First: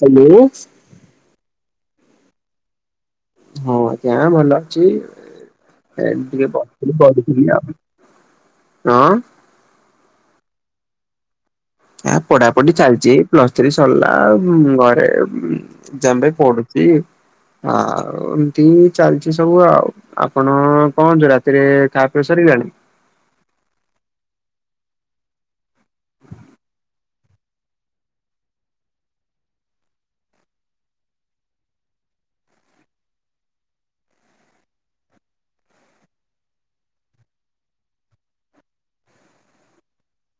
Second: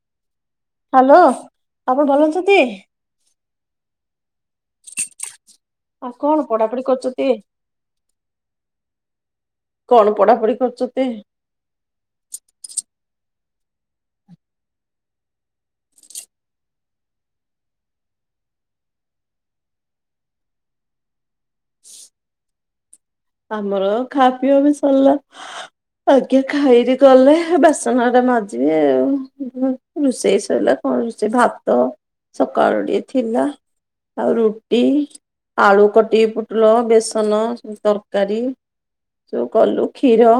Hello. Hello ଆପଣ ଭଲ ଅଛନ୍ତି? ହଁ ଆଜ୍ଞା ଭଲ ଅଛି ଆଉ କଣ ପଢାପଢି ଟିକେ କରୁଛନ୍ତି? [unintelligible] ଆଉ। ହଁ। କଣ୍ ପଢା ପଢି କରୁଚତି? ଏ ପଢା ପଢି ଚାଲିଛି ପ୍ଲସ ଥ୍ରୀ ସରିଲା ଆଉ ଘରେ ହିଁ। ଏକଜାମ୍ ପାଇ ପଡୁଛି ଆଉ ଏମିତି ଚାଲିଛି ସବୁ ଆଉ। ଆପଣଙ୍କ କଁ ହଉଚି ରାତିରେ ଖା ପିଅ ସାରିଲାଣି। ଆମର ଖା ପିଇ ଏବେ ସରିଲା। ଆଜ୍ଞା ଖାଇକିରି ଗଲେ ବାସନ ଘରିକା ମାଜିବି ଆଉ। ରୋଷେଇ ସରିଲା କଣ ରୋଷେଇ ଭାତ ସକାଳ ର ଟିକେ ଥିଲା। ଆଉ ରୁଟି ଆଳୁ କଟି ପୁଟୁଳ ବେସନ ସବୁ ତର କାରୀ ସବୁ କଲୁ କ୍ଷୀର।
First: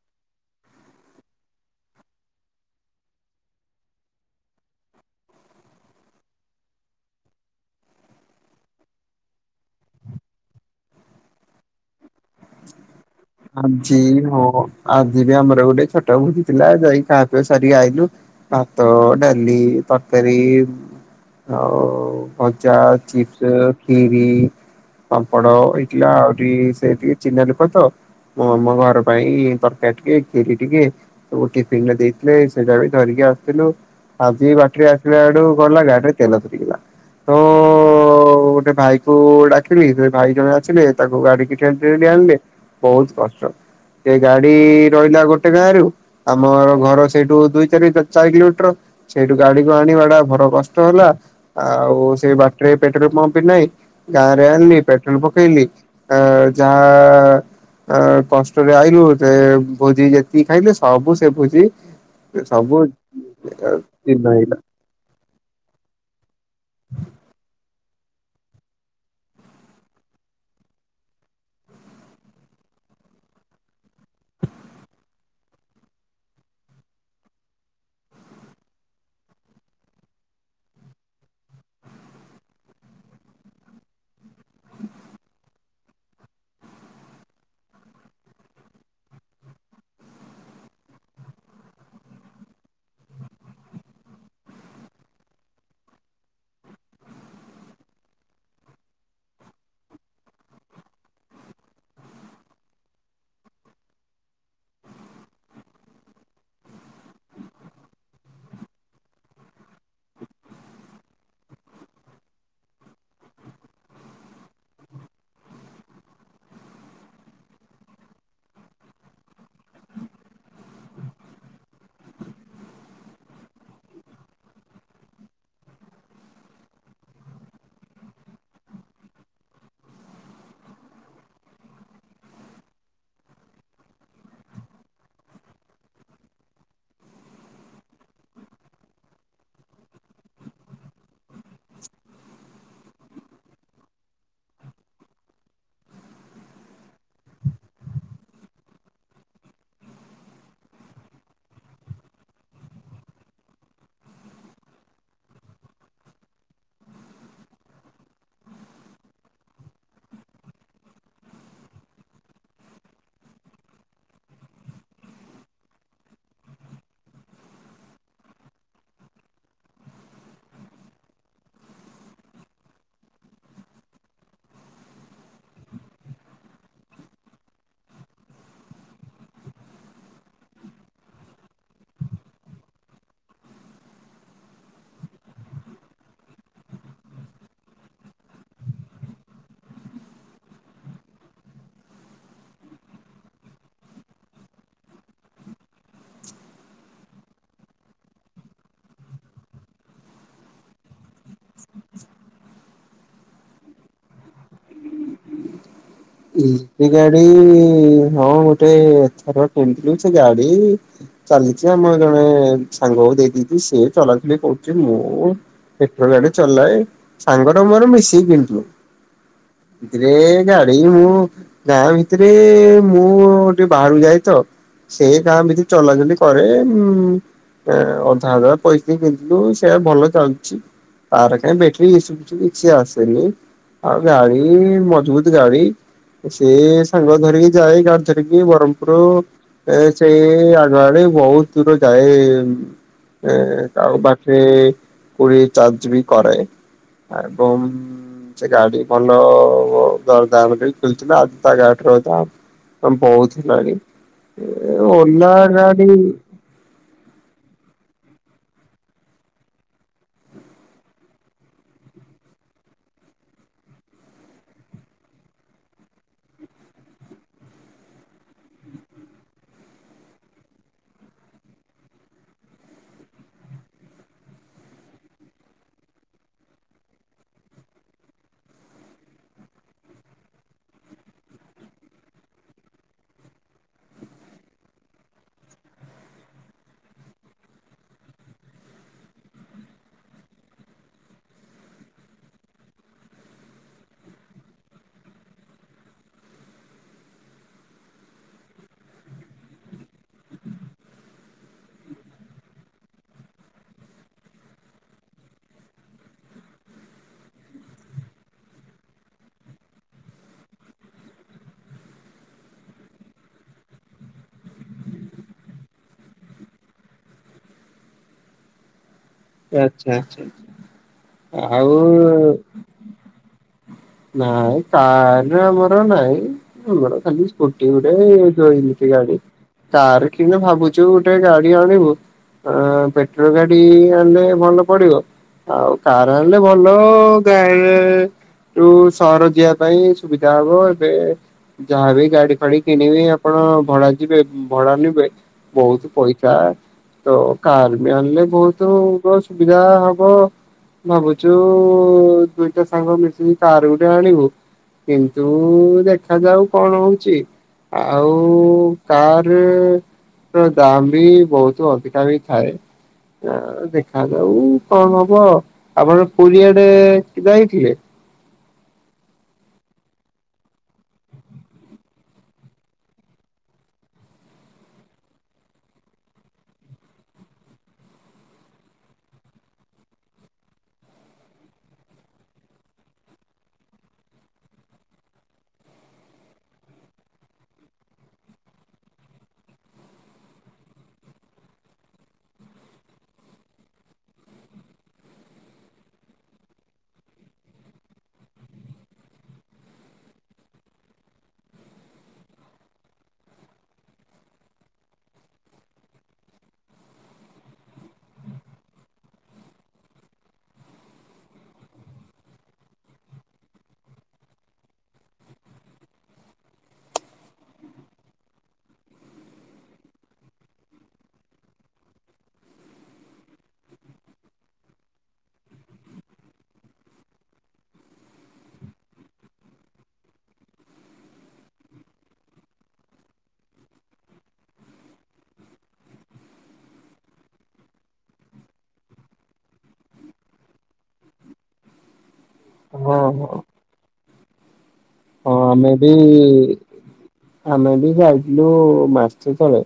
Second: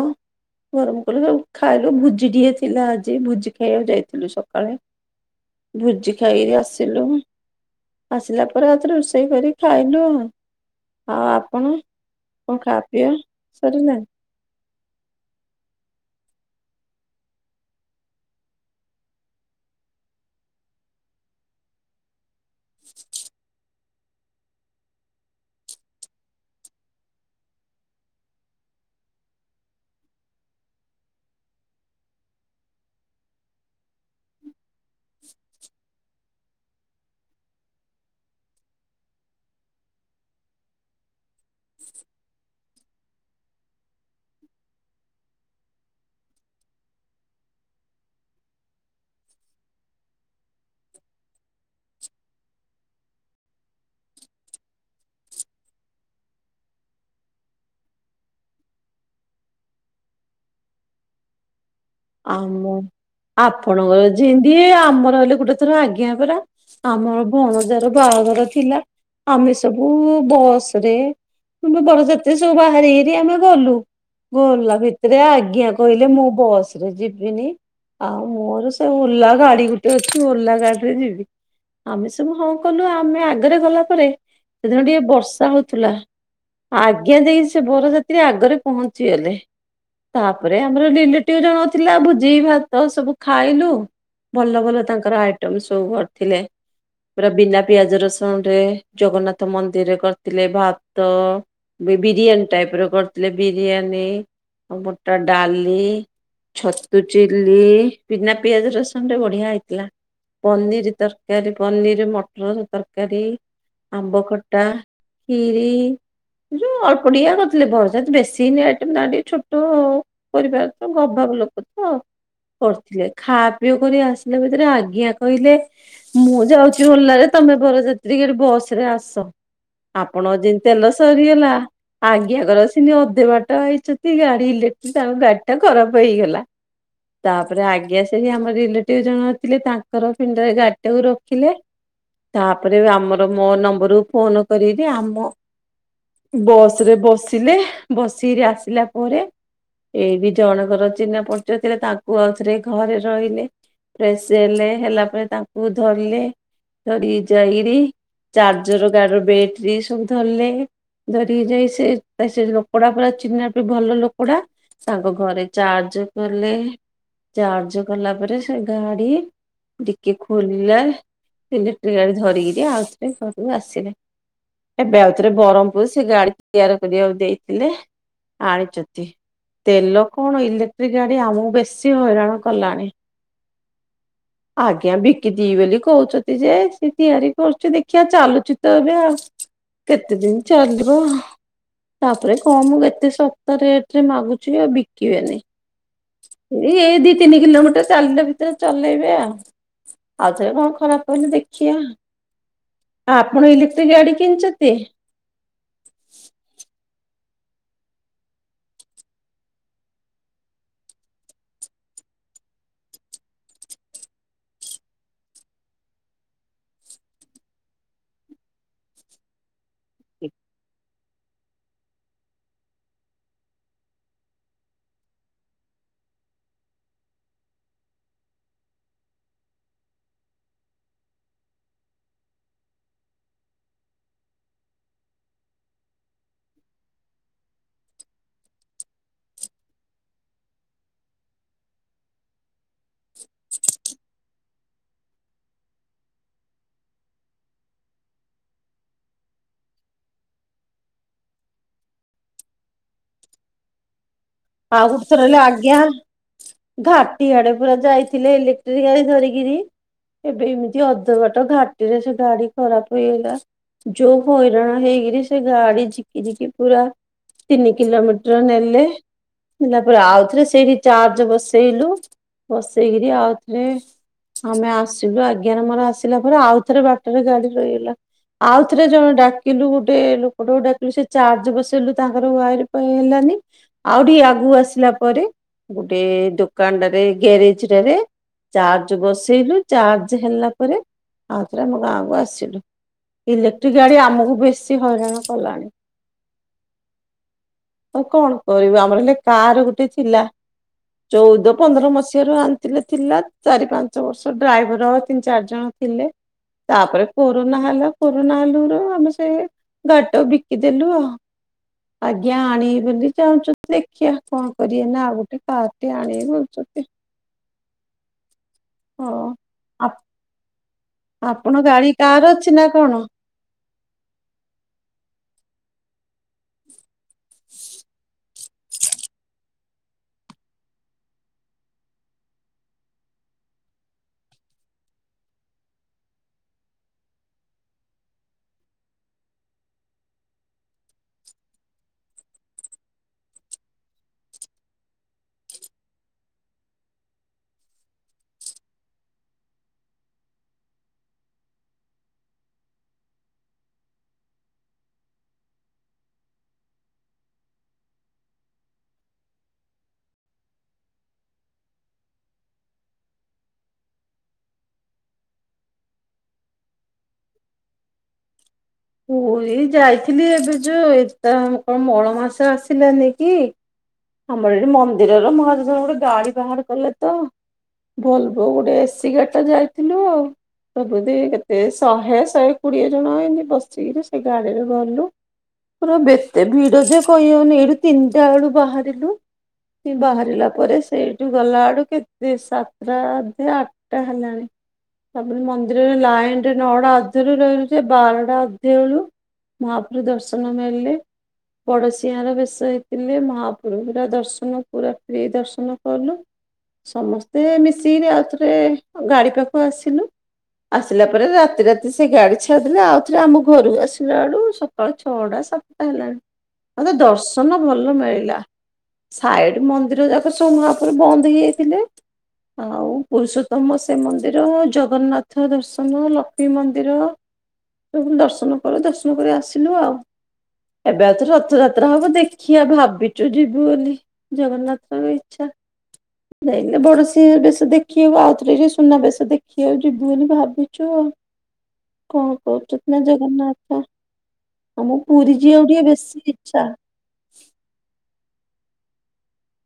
ଗରମ କଲୁ ସବୁ ଖାଇଲୁ ଭୂଜି ଟିକେ ଥିଲା ଆଜି ଭୁଜି ଖାଇବାକୁ ଯାଇଥିଲୁ ସକାଳେ। ଭୁଜି ଖାଇକରି ଆସିଲୁ। ଆସିଲା ପରେ ଆଉଥରେ ରୋଷେଇ କରି ଖାଇଲୁ ଆଉ ଆପଣ। କଣ ଖା ପିଆ ଆଜି ସରିଲାଣି? ମୋ ଆଜି ବି ଆମର ଗୋଟେ ଛୋଟ ଭୁଜି ଥିଲା ଯାଇକି ଖା ପିଆ ସାରିକି ଆଇଲୁ। ଭାତ, ଡାଲି, ତରକାରି, ଆଉ ଭ ଚାହା, ଚିପ୍ସ, ଖିରି, ପାମ୍ପଡ ହେଇଥିଲା ଆହୁରି ସେଠି ଚିହ୍ନା ଲୋକ ତ ମ ମୋ ଘର ପାଇଁ ତରକାରୀ ଟିକେ କ୍ଷିରି ଟିକେ ସବୁ ଟିଫିନରେ ଦେଇଥିଲେ ସେଇଟା ବି ଧରିକି ଆସିଥିଲୁ। ଆଜି ବାଟରେ ଆସିଲା ଆଡୁ ଗଲା ଗାଡିରୁ ତେଲ ସରିଗଲା ତ ଗୋଟେ ଭାଇ କୁ ଡାକିଲି ସେ ଭାଇ ଜଣେ ଆସିଲେ ତାକୁ ଗାଡିକି ଠେ ଆଣିଲେ ବହୁତ କଷ୍ଟ ସେ ଗାଡି ରହିଲା ଗୋଟେ ଗାଁ ରୁ। ଆମର ଘର ସେଇଠୁ ଦୁଇ ଚାରି ଚାରି କିଲୋମିଟର। ସେଇଠୁ ଗାଡିକୁ ଆଣିବା ଟା ଭାରି କଷ୍ଟ ହେଲା ଆଉ ସେଇ ବାଟରେ ପେଟ୍ରୋଲ ପମ୍ପ ବି ନାହିଁ। ଗାଁରେ ଆଣିଲି ପେଟ୍ରୋଲ ପକେଇଲି ଅ ଯା ଆ କଷ୍ଟରେ ଆଇଲୁ ସେ ଭୋଜି ଯେତିକି ଖାଇଲେ ସବୁ ସେ ଭୋଜି ଆମ ସବୁ ଆପଣଙ୍କର ଚିହ୍ନ ହେଇଗଲା ଯେମିତି ଆମର ହେଲେ ଗୋଟେ ର ଆଜ୍ଞା ପରା ଆମର ଭଣଜାର ବାହାଘର ଥିଲା। ଆମେ ସବୁ ବସ ରେ ତୁମେ ବର ଯାତ୍ରୀ ସହ ବାହାରି କିରି ଆମେ ଗଲୁ। ଗଲା ଭିତରେ ଆଜ୍ଞା କହିଲେ ମୁଁ ବସ୍ ରେ ଯିବିନି ଆଉ ମୋର ସେ ଓଲା ଗାଡି ଗୋଟେ ଅଛି ଓଲା ଗାଡିରେ ଯିବି। ଆମେ ସବୁ ହଁ କଲୁ ଆମେ ଆଗରେ ଗଲା ପରେ ସେଦିନ ଟିକେ ବର୍ଷା ହଉଥିଲା। ଆଗେ ଯାଇକି ସେ ବରଯାତ୍ରୀ ଆଗରେ ପହଞ୍ଚିଗଲେ। ତାପରେ ଆମର ରିଲେଟିଭ ଜଣଙ୍କର ଥିଲା ଭୋଜି ଭାତ ସବୁ ଖାଇଲୁ। ଭଲ ଭଲ ତାଙ୍କର ଆଇଟମ ସବୁ କରିଥିଲେ। ପୁରା ବିନା ପିଆଜ ରସୁଣ ରେ ଜଗନ୍ନାଥ ମନ୍ଦିରରେ କରିଥିଲେ ଭାତ, ବିରିୟାନୀ ଟାଇପ ର କରିଥିଲେ ବିରିୟାନୀ ମୋଟା ଡାଲି, ଛତୁ ଚିଲ୍ଲୀ ବିନା ପିଆଜ ରସନ ରେ ବଢିଆ ହେଇଥିଲା। ପନିର ତରକାରୀ ପନିର ମଟର ତରକାରୀ। ଆମ୍ବ ଖଟା, ଖିରି, ଯୋଉ ଅଳ୍ପଟିକିଏ କରିଥିଲେ ବରଯାତ୍ରୀ ବେଶୀ ନାଇଁ ଆଇଟମ୍ ଟିକେ ଛୋଟ ପରିବାର ତ ଗଭାବ ଲୋକ ତ। କରିଥିଲେ ଖା ପିଇ କରି ଆସିଲା ଭିତରେ ଆଜ୍ଞା କହିଲେ। ମୁଁ ଯାଉଛି ଉଲାରେ ତମେ ବରଯାତ୍ରୀଗାଡ଼ି ବସ ରେ ଆସ। ଆପଣ ଯେମିତି ତେଲ ସରିଗଲା ଆଜ୍ଞା କର ସନି ଅଧେ ବାଟ ଆଇଛନ୍ତି ଗାଡି ଇଲେକ୍ଟ୍ରିକ ତାଙ୍କ ଗାଡି ଟା ଖରାପ ହେଇଗଲା। ତାପରେ ଆଜ୍ଞାସେନି ଆମର ରିଲେଟିଭ ଜଣ ଥିଲେ ତାଙ୍କର ପିଣ୍ଡରେ ଗାଡିଟାକୁ ରଖିଲେ। ତାପରେ ଆମର ମୋ ନମ୍ବରରୁ ଫୋନ କରିକିରି ଆମ ବସରେ ବସିଲେ ବସିକିରି ଆସିଲା ପରେ ଏଇ ଟି ଜଣଙ୍କର ଚିହ୍ନା ପରିଚୟ ଥିଲେ ତାଙ୍କୁ ଆଉଥରେ ଘରେ ରହିଲେ। ଫ୍ରେଶ ହେଲେ ହେଲା ପରେ ତାଙ୍କୁ ଧରିଲେ ଧରିକି ଯାଇକିରି ଚାର୍ଜର କାହାର ବ୍ୟାଟେରୀ ସବୁ ଧରିଲେ। ଧରିକିରି ଯାଇ ସେ ସେ ଲୋକଟା ପୁରା ଚିହ୍ନା ବି ଭଲ ଲୋକଟା। ତାଙ୍କ ଘରେ ଚାର୍ଜ କଲେ ଚାର୍ଜ କଲା ପରେ ସେ ଗାଡି ଟିକେ ଖୋଲିଲା ହେଲେ ଇଲେଟ୍ରି ଗାଡି ଧରିକିରି ଆଉଥରେ ଆସିଲେ। ଏବେ ଆଉଥରେ ବ୍ରହ୍ମପୁର ସେ ଗାଡି ତିଆରି କରିବାକୁ ଦେଇଥିଲେ। ଆଣିଛନ୍ତି ତେଲ କଣ ଇଲେ ଗାଡି ଆମକୁ ବେଶୀ ହଇରାଣ କଲାଣି। [inaudible] ଆଜ୍ଞା ବିକିଦିବେ ବୋଲି କହୁଛନ୍ତି ଯେ ସେ ତିଆରି କରୁଛି ଦେଖିବା ଚାଲୁଛି ତ ଏବେ ଆଉ। କେତେ ଦିନ ଚାଲିବ? ତାପରେ କମ୍ ଏତେ ସସ୍ତା ରେଟ ରେ ମାଗୁଛି ଆଉ ବିକିବେନି? ଏଇ ଏ ଦି ତିନି କିଲୋମିଟର ଚାଲିଲା ଭିତରେ ଚଲେଇବେ ଆଉ। ଆଉଥରେ କଣ ଖରାପ ପଇଲେ ଦେଖିଆ। ଆପଣ ଇଲେକ୍ଟ୍ରିକ ଗାଡି କିଣିଛନ୍ତି। ଇଲେଟ୍ରୀ ଗାଡି ହଁ ଗୋଟେଥର କିଣିଥିଲୁ ସେ ଗାଡି। ଚାଲିଛି ଆମ ଜଣେ ସାଙ୍ଗ ଦେଇ ଦେଇଛି। ସିଏ ଚଲାଚଲି କରୁଛି। ମୁଁ ପେଟ୍ରୋଲ ଗାଡି ଚଲାଏ। ସାଙ୍ଗର ମୋର ମିଶିକି କିଣିଥିଲୁ। ଗ୍ରେ ଗା ମୁଁ ଗାଁ ଭିତରେ ମୁଁ ଟିକେ ବାହାରକୁ ଯାଏ ତ। ସେଇ ଗାଁରେ ବି ଚଲାଚଲି କରେ। ଉଁ ଏ ଅଧା ଅଧା ପଇସି କିଥିଲୁ। ସେଇଟା ଭଲ ଚାଲୁଛି। ତାର କାଇଁ ବେଟ୍ରି ଇଶୁ କିଛି ଆସେନି। ଆଉ ଗାଡି ମଜବୁତ ଗାଡି ସିଏ ସାଙ୍ଗ ଧରିକି ଯାଏ ଗାଡି ଧରିକି ବରମପୁର। ସେଇ ଆଗଆଡେ ବହୁତ ଦୂର ଯାଏ। ହେ ତ ଆଉ ବାକି କୋଡିଏ ଚାର୍ଜ ବି କରେ। ଏବଂ ସେ ଗାଡି ଭଲ [unintelligible] ବହୁତ ହେଲାଣି। ଆଉ ଗୋଟେ ଥର ହେଲେ ଆଜ୍ଞା ଓନାରାରି। ଘାଟି ଆଡେ ପୁରା ଯାଇଥିଲେ ଇଲେକ୍ଟ୍ରିକ ଗାଡି ଧରିକିରି। ଏବେ ଏମିତି ଅଧ ବାଟ ଘାଟିରେ ସେ ଗାଡି ଖରାପ ହେଇଗଲା। ଯୋଉ ହଇରାଣ ହେଇକିରି ସେ ଗାଡି ଝିକି ଝିକି ପୁରା ତିନି କିଲୋମିଟର ନେଲେ। ହେଲା ପରେ ଆଉ ଥରେ ସେଇଠି ଚାର୍ଜ ବସେଇଲୁ। ବସେଇକିରି ଆଉଥରେ ଆମେ ଆସିଲୁ ଆଜ୍ଞାରେ ମୋର ଆସିଲା ପରେ ଆଉଥରେ ବାଟରେ ଗାଡି ରହିଗଲା। ଆଉ ଥରେ ଜଣେ ଡାକିଲୁ ଗୋଟେ ଲୋକଟାକୁ ଡାକିଲୁ ସେ ଚାର୍ଜ ବସେଇଲୁ ତାଙ୍କର ୱାଇରୀ ଫାଇରେ ହେଲାନି। ଆଉ ଟିକେ ଆଗୁ ଆସିଲା ପରେ ଗୋଟେ ଦୋକାନଟାରେ ଗ୍ୟାରେଜଟାରେ ଚାର୍ଜ ବସେଇଲୁ ଚାର୍ଜ ହେଲା ପରେ ଆଉଥରେ ଆମ ଗାଁକୁ ଆସିଲୁ। ଇଲେକ୍ଟ୍ରି ଗାଡି ଆମକୁ ବେଶି ହଇରାଣ କଲାଣି। [inaudible] ଆଉ କଣ କରିବୁ ଆମର ହେଲେ କାର ଗୋଟେ ଥିଲା। ଚୋଉଦ ପନ୍ଦର ମସିହାରୁ ଆଣିଥିଲେ ଥିଲା। ଚାରି ପାଞ୍ଚ ବର୍ଷ ଡ୍ରାଇଭର ତିନି ଚାରି ଜଣ ଥିଲେ ତାପରେ କୋରୋନା ହେଲା। କୋରୋନା ହେଲୁରେ ଆମେ ସେ ଗାଡିଟାକୁ ବିକି ଦେଲୁ ଆଉ। ଆଜ୍ଞା ଆଣିବି ବୋଲି ଚାହୁଁଛନ୍ତି ଦେଖିବା କଣ କରିବେ। ନା ଆଉ ଗୋଟେ କାର୍ ଟି ଆଣିବେ କଉଛନ୍ତି। ହଁ। ଆପ ଆଚ୍ଛା ଆଚ୍ଛା। ଆପଣ ଆଉ ଗାଡି କାର ଅଛି ନା କଣ? ନାଇଁ କାର୍ ରେ ଆମର ନାଇଁ। ଆମର ଖାଲି ସ୍କୁଟି ଗୋଟେ ଯୋଉ ଇଲେକ୍ଟ୍ରି ଗାଡି। ତାର କିନ୍ତୁ ଭାବୁଛୁ ଗୋଟେ ଗାଡି ଆଣିବୁ। ଏଁ ପେଟ୍ରୋଲ ଗାଡି ଆଣିଲେ ଭଲ ପଡିବ। ଆଉ କାର ଆଣିଲେ ଭଲ ଗାଁରେ। ଏଠୁ ସହର ଯିବା ପାଇଁ ସୁବିଧା ହବ ଏବେ। ଯାହାବି ଗାଡି ଖାଡି କିଣିବି ଆପଣ ଭଡା ଯିବେ ଭଡା ନେବେ। ବହୁତ ପଇସା। ତ କାର ବି ଆଣିଲେ ବହୁତ ସୁବିଧା ହବ। ଭାବୁଛୁ ଦୁଇଟା ସାଙ୍ଗ ମିଶିକି କାର ଗୋଟେ ଆଣିବୁ। କିନ୍ତୁ ଦେଖାଯାଉ କଣ ହଉଛି? ଆଉ କାର୍ ରେ ଦାମ୍ ବି ବହୁତ ଅଧିକା ବି ଥାଏ। ଦେଖାଯାଉ କଣ ହବ? ଆପଣ ପୁରୀଆଡେ ଯାଇଥିଲେ। ପୁରୀ ଯାଇଥିଲି ଏବେ ଯୋଉ ଏ ତା କଣ ମଳ ମାସ ଆସିଲାନି କି? ଆମର ଏଠି ମନ୍ଦିରର ମହାଜଜ ଗୋଟେ ଗାଡି ବାହାର କଲେ ତ। ଭଲବୋ ଗୋଟେ ଏସି ଗାଡିଟା ଯାଇଥିଲୁ ଆଉ। ସବୁଦ କେତେ ଶହେ ଶହେ କୋଡିଏ ଜଣ ଏମତି ବସିକିରି ସେ ଗାଡିରେ ଗଲୁ। ପୁରା ଏତେ ଭିଡ ଯେ କହିହଉନି ଏଇଠୁ ତିନିଟା ବେଳୁ ବାହାରିଲୁ। ବାହାରିଲା ପରେ ସେଇଠୁ ଗଲା ଆଡୁ କେତେ ସାତଟା ଅଧେ ଆଠ ଟା ହେଲାଣି ତାପ ମନ୍ଦିରରେ ଲାଇନରେ ନଟା ଅଧେ ରୁ ରହିଲୁ ଯେ ବାରଟା ତଳୁ ମହାପ୍ରଭୁ ଦର୍ଶନ ମିଳିଲେ। ପଡ଼ଶିଆର ବେଶରେ ଥିଲେ ମହାପ୍ରଭୁୁର ଦର୍ଶନ ପୁରା ଫ୍ରି ଦର୍ଶନ କଲୁ। ସମସ୍ତେ ମିଶିକିରି ଆଉଥରେ ଗାଡି ପାଖକୁ ଆସିଲୁ। ଆସିଲା ପରେ ରାତି ରାତି ସେ ଗାଡି ଛାଡିଲା ଆଉ ଥରେ ଆମେ ଘରୁ ଆସିଲାଆଳୁ ସକାଳ ଛଅଟା ସାତଟା ହେଲାଣି। ମତେ ଦର୍ଶନ ଭଲ ମିଳିଲା। ସାଇଡ ମନ୍ଦିର ଯାକ ସବୁ [unintelligible] ବନ୍ଦ ହେଇଯାଇଥିଲେ। ଆଉ ପୁରୁଷୋତ୍ତମ ଶ୍ରୀ ମନ୍ଦିର ଜଗନ୍ନାଥ ଦର୍ଶନ ଲକ୍ଷ୍ମୀ ମନ୍ଦିର ତ ଦର୍ଶନ କରି ଦର୍ଶନ କରି ଆସିଲୁ ଆଉ। ଏବେ ଆଉ ଥରେ ରଥଯାତ୍ରା ହବ ଦେଖିଆ ଭାବିଛୁ ଯିବୁ ବୋଲି। ଜଗନ୍ନାଥଙ୍କ ଇଚ୍ଛା। ନହେଲେ ବଡୋଶି ବେଶ ଦେଖିବାକୁ ଆଉଥରେ ଯୋଉ ସୁନା ବେଶ ଦେଖିବା ଆକୁ ଯିବୁ ବୋଲି ଭାବୁ ଯୁ କଣ କରୁଚୁ ହଁ ଜୟ ହଁ ହଁ ଜଗନ୍ନାଥ ଆମ ପୁରୀ ଯିବାକୁ ଆମେ ଟିକେ ବି ବେଶୀ ଇଚ୍ଛା। ଆମେ ବି ଯାଇଥିଲୁ ମାସେ ତଳେ।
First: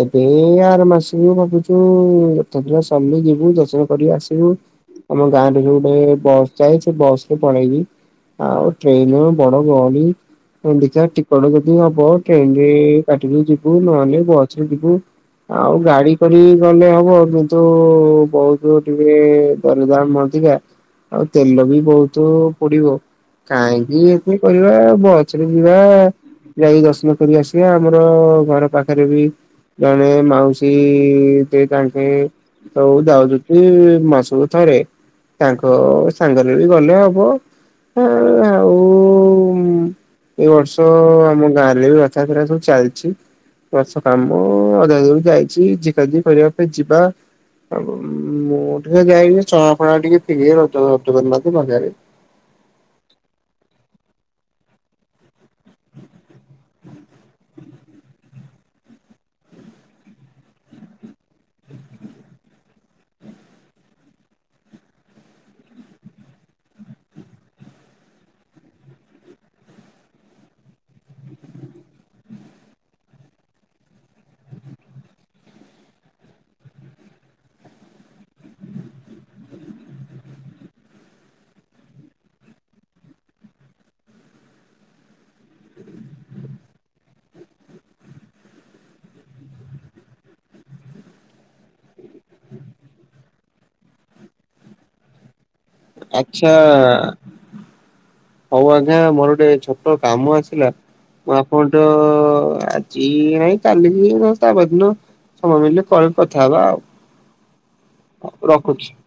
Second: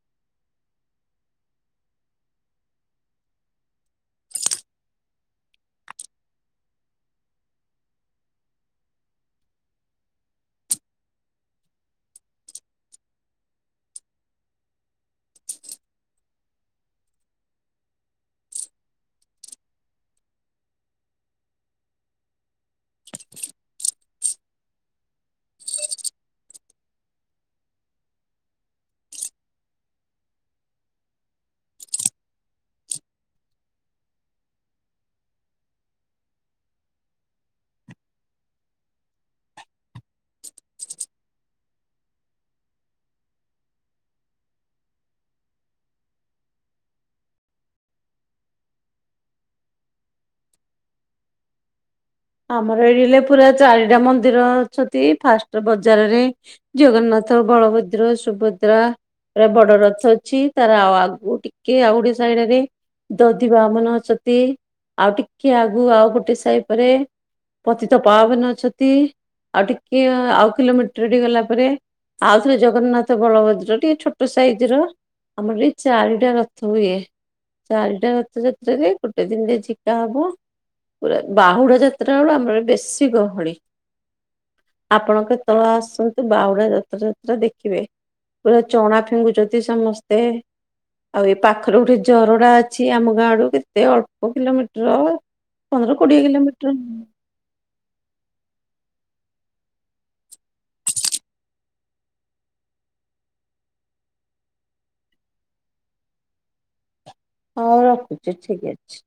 ଏବେ ଆର ମାସକୁ ଭାବୁଛୁ ଏଥ ଦିନ ସରିଲେ ଯିବୁ, ଦର୍ଶନ କରିକି ଆସିବୁ। ଆମ ଗାଁରେ ଯୋଉ ଗୋଟେ ବସ୍ ଯାଉଛି ସେ ବସ ପଳେଇବି। ଆଉ ଟ୍ରେନ୍ ରେ ବଡ [unintelligible] ଗୁଣ୍ଡିଚା ଟିକଟ ଯଦି ହବ ଟ୍ରେନରେ କାଟିକି ଯିବୁ, ନହେଲେ ବସରେ ଯିବୁ। ଆଉ ଗାଡି କରିି ଗଲେ ହବ କିନ୍ତୁ ବହୁତ ଟିକେ ଦର ଦାମ ଅଧିକା, ଆଉ ତେଲ ବି ବହୁତୁ ପଡିବ କାହିଁକି? କରିବା ବସ୍ ରେ ଯିବା। ଯାଇ ଦର୍ଶନ କରି ଆସିବା ଆମର ଘର ପାଖରେ ବି ଜଣେ ମାଉସୀ ଦେ ତାଙ୍କେ ହଉ ଯାଉଛି କି ମାସକୁ ଥରେ। ତାଙ୍କ ସାଙ୍ଗରେ ବି ଗଲେ ହବ ଆ ଆଉ ଏ ବର୍ଷ ଆମ ଗାଁରେ ବି ରଥାଯାତ୍ରା ସବୁ ଚାଲିଛି। ଗଛ କାମ ଅଧା ଅଧି ଯାଇଛି ଯିବା କରିବା ପାଇଁ ଯିବା। ଆଉ ମୁଁ ଟିକେ ଯାଇଛିି ଚା ଫା ଟିକେ ପିଏ [unintelligible] ମଜାରେ ଆମର ଏଇଲେ ପୁରା ଚାରିଟା ମନ୍ଦିର ଅଛନ୍ତି ଫାଷ୍ଟ ବଜାରରେ ଜଗନ୍ନାଥ ବଳଭଦ୍ର ସୁଭଦ୍ରା। ପୁରା ବଡ ରଥ ଅଛି ତାର ଆଉ ଆଗ ଟିକେ ଆଉ ଗୋଟେ ସାଇଡରେ ଦଧିବାମନ ଅଛନ୍ତି ଆଉ ଟିକେ ଆଗୁ ଆଉ ଗୋଟେ ସାଇଡରେ ପତିତ ପାବନ ଅଛନ୍ତି ଆଉ ଟିକେ ଆଉ କିଲୋମିଟର ଟେ ଗଲା ପରେ ଆଉ ଥିରେ ଜଗନ୍ନାଥ ବଳଭଦ୍ର ଟିକେ ଛୋଟ ସାଇଜ ର ଆମର ଚାରିଟା ରଥ ହୁଏ। ଚାରିଟା ରଥ ଯାତ୍ରାରେ ଗୋଟେ ଦିନରେ ଝିକା ହବ ପୁରା ବାହୁଡା ଯା ଯାତ୍ରାରେ ଆମର ବେଶୀ ଗହଳି। ଆପଣ କେତେବେଳେ ଆସନ୍ତୁ ବାହୁଡା ଯାତ୍ରା ଦେଖିବେ? ପୁରା ଚଣା ଫିଙ୍ଗୁଛନ୍ତି ସମସ୍ତେ। ଆଉ ଏ ପାଖରେ ଗୋଟେ ଝରଣା ଅଛି ଆମ ଗାଁଡୁ କେତେ ଅଳ୍ପ କିଲୋମିଟର ପନ୍ଦର କୋଡ଼ିଏ କିଲୋମି [unintelligible] ହଉ ଆଜ୍ଞା ମୋର ଗୋଟେ ଛୋଟ କାମ ଆସିଲା। ମୁଁ ଆପଣ ତ ଆଜି ନାଇଁ କାଲି କି ନ ହେଲେ ତା ପର ଦିନ। ସମୟ ହେଲେ ପରେ କଥା ହେବା ଆଉ। ହଉ ରଖୁଛି ଠିକ ରଖୁଛି। ଅଛି।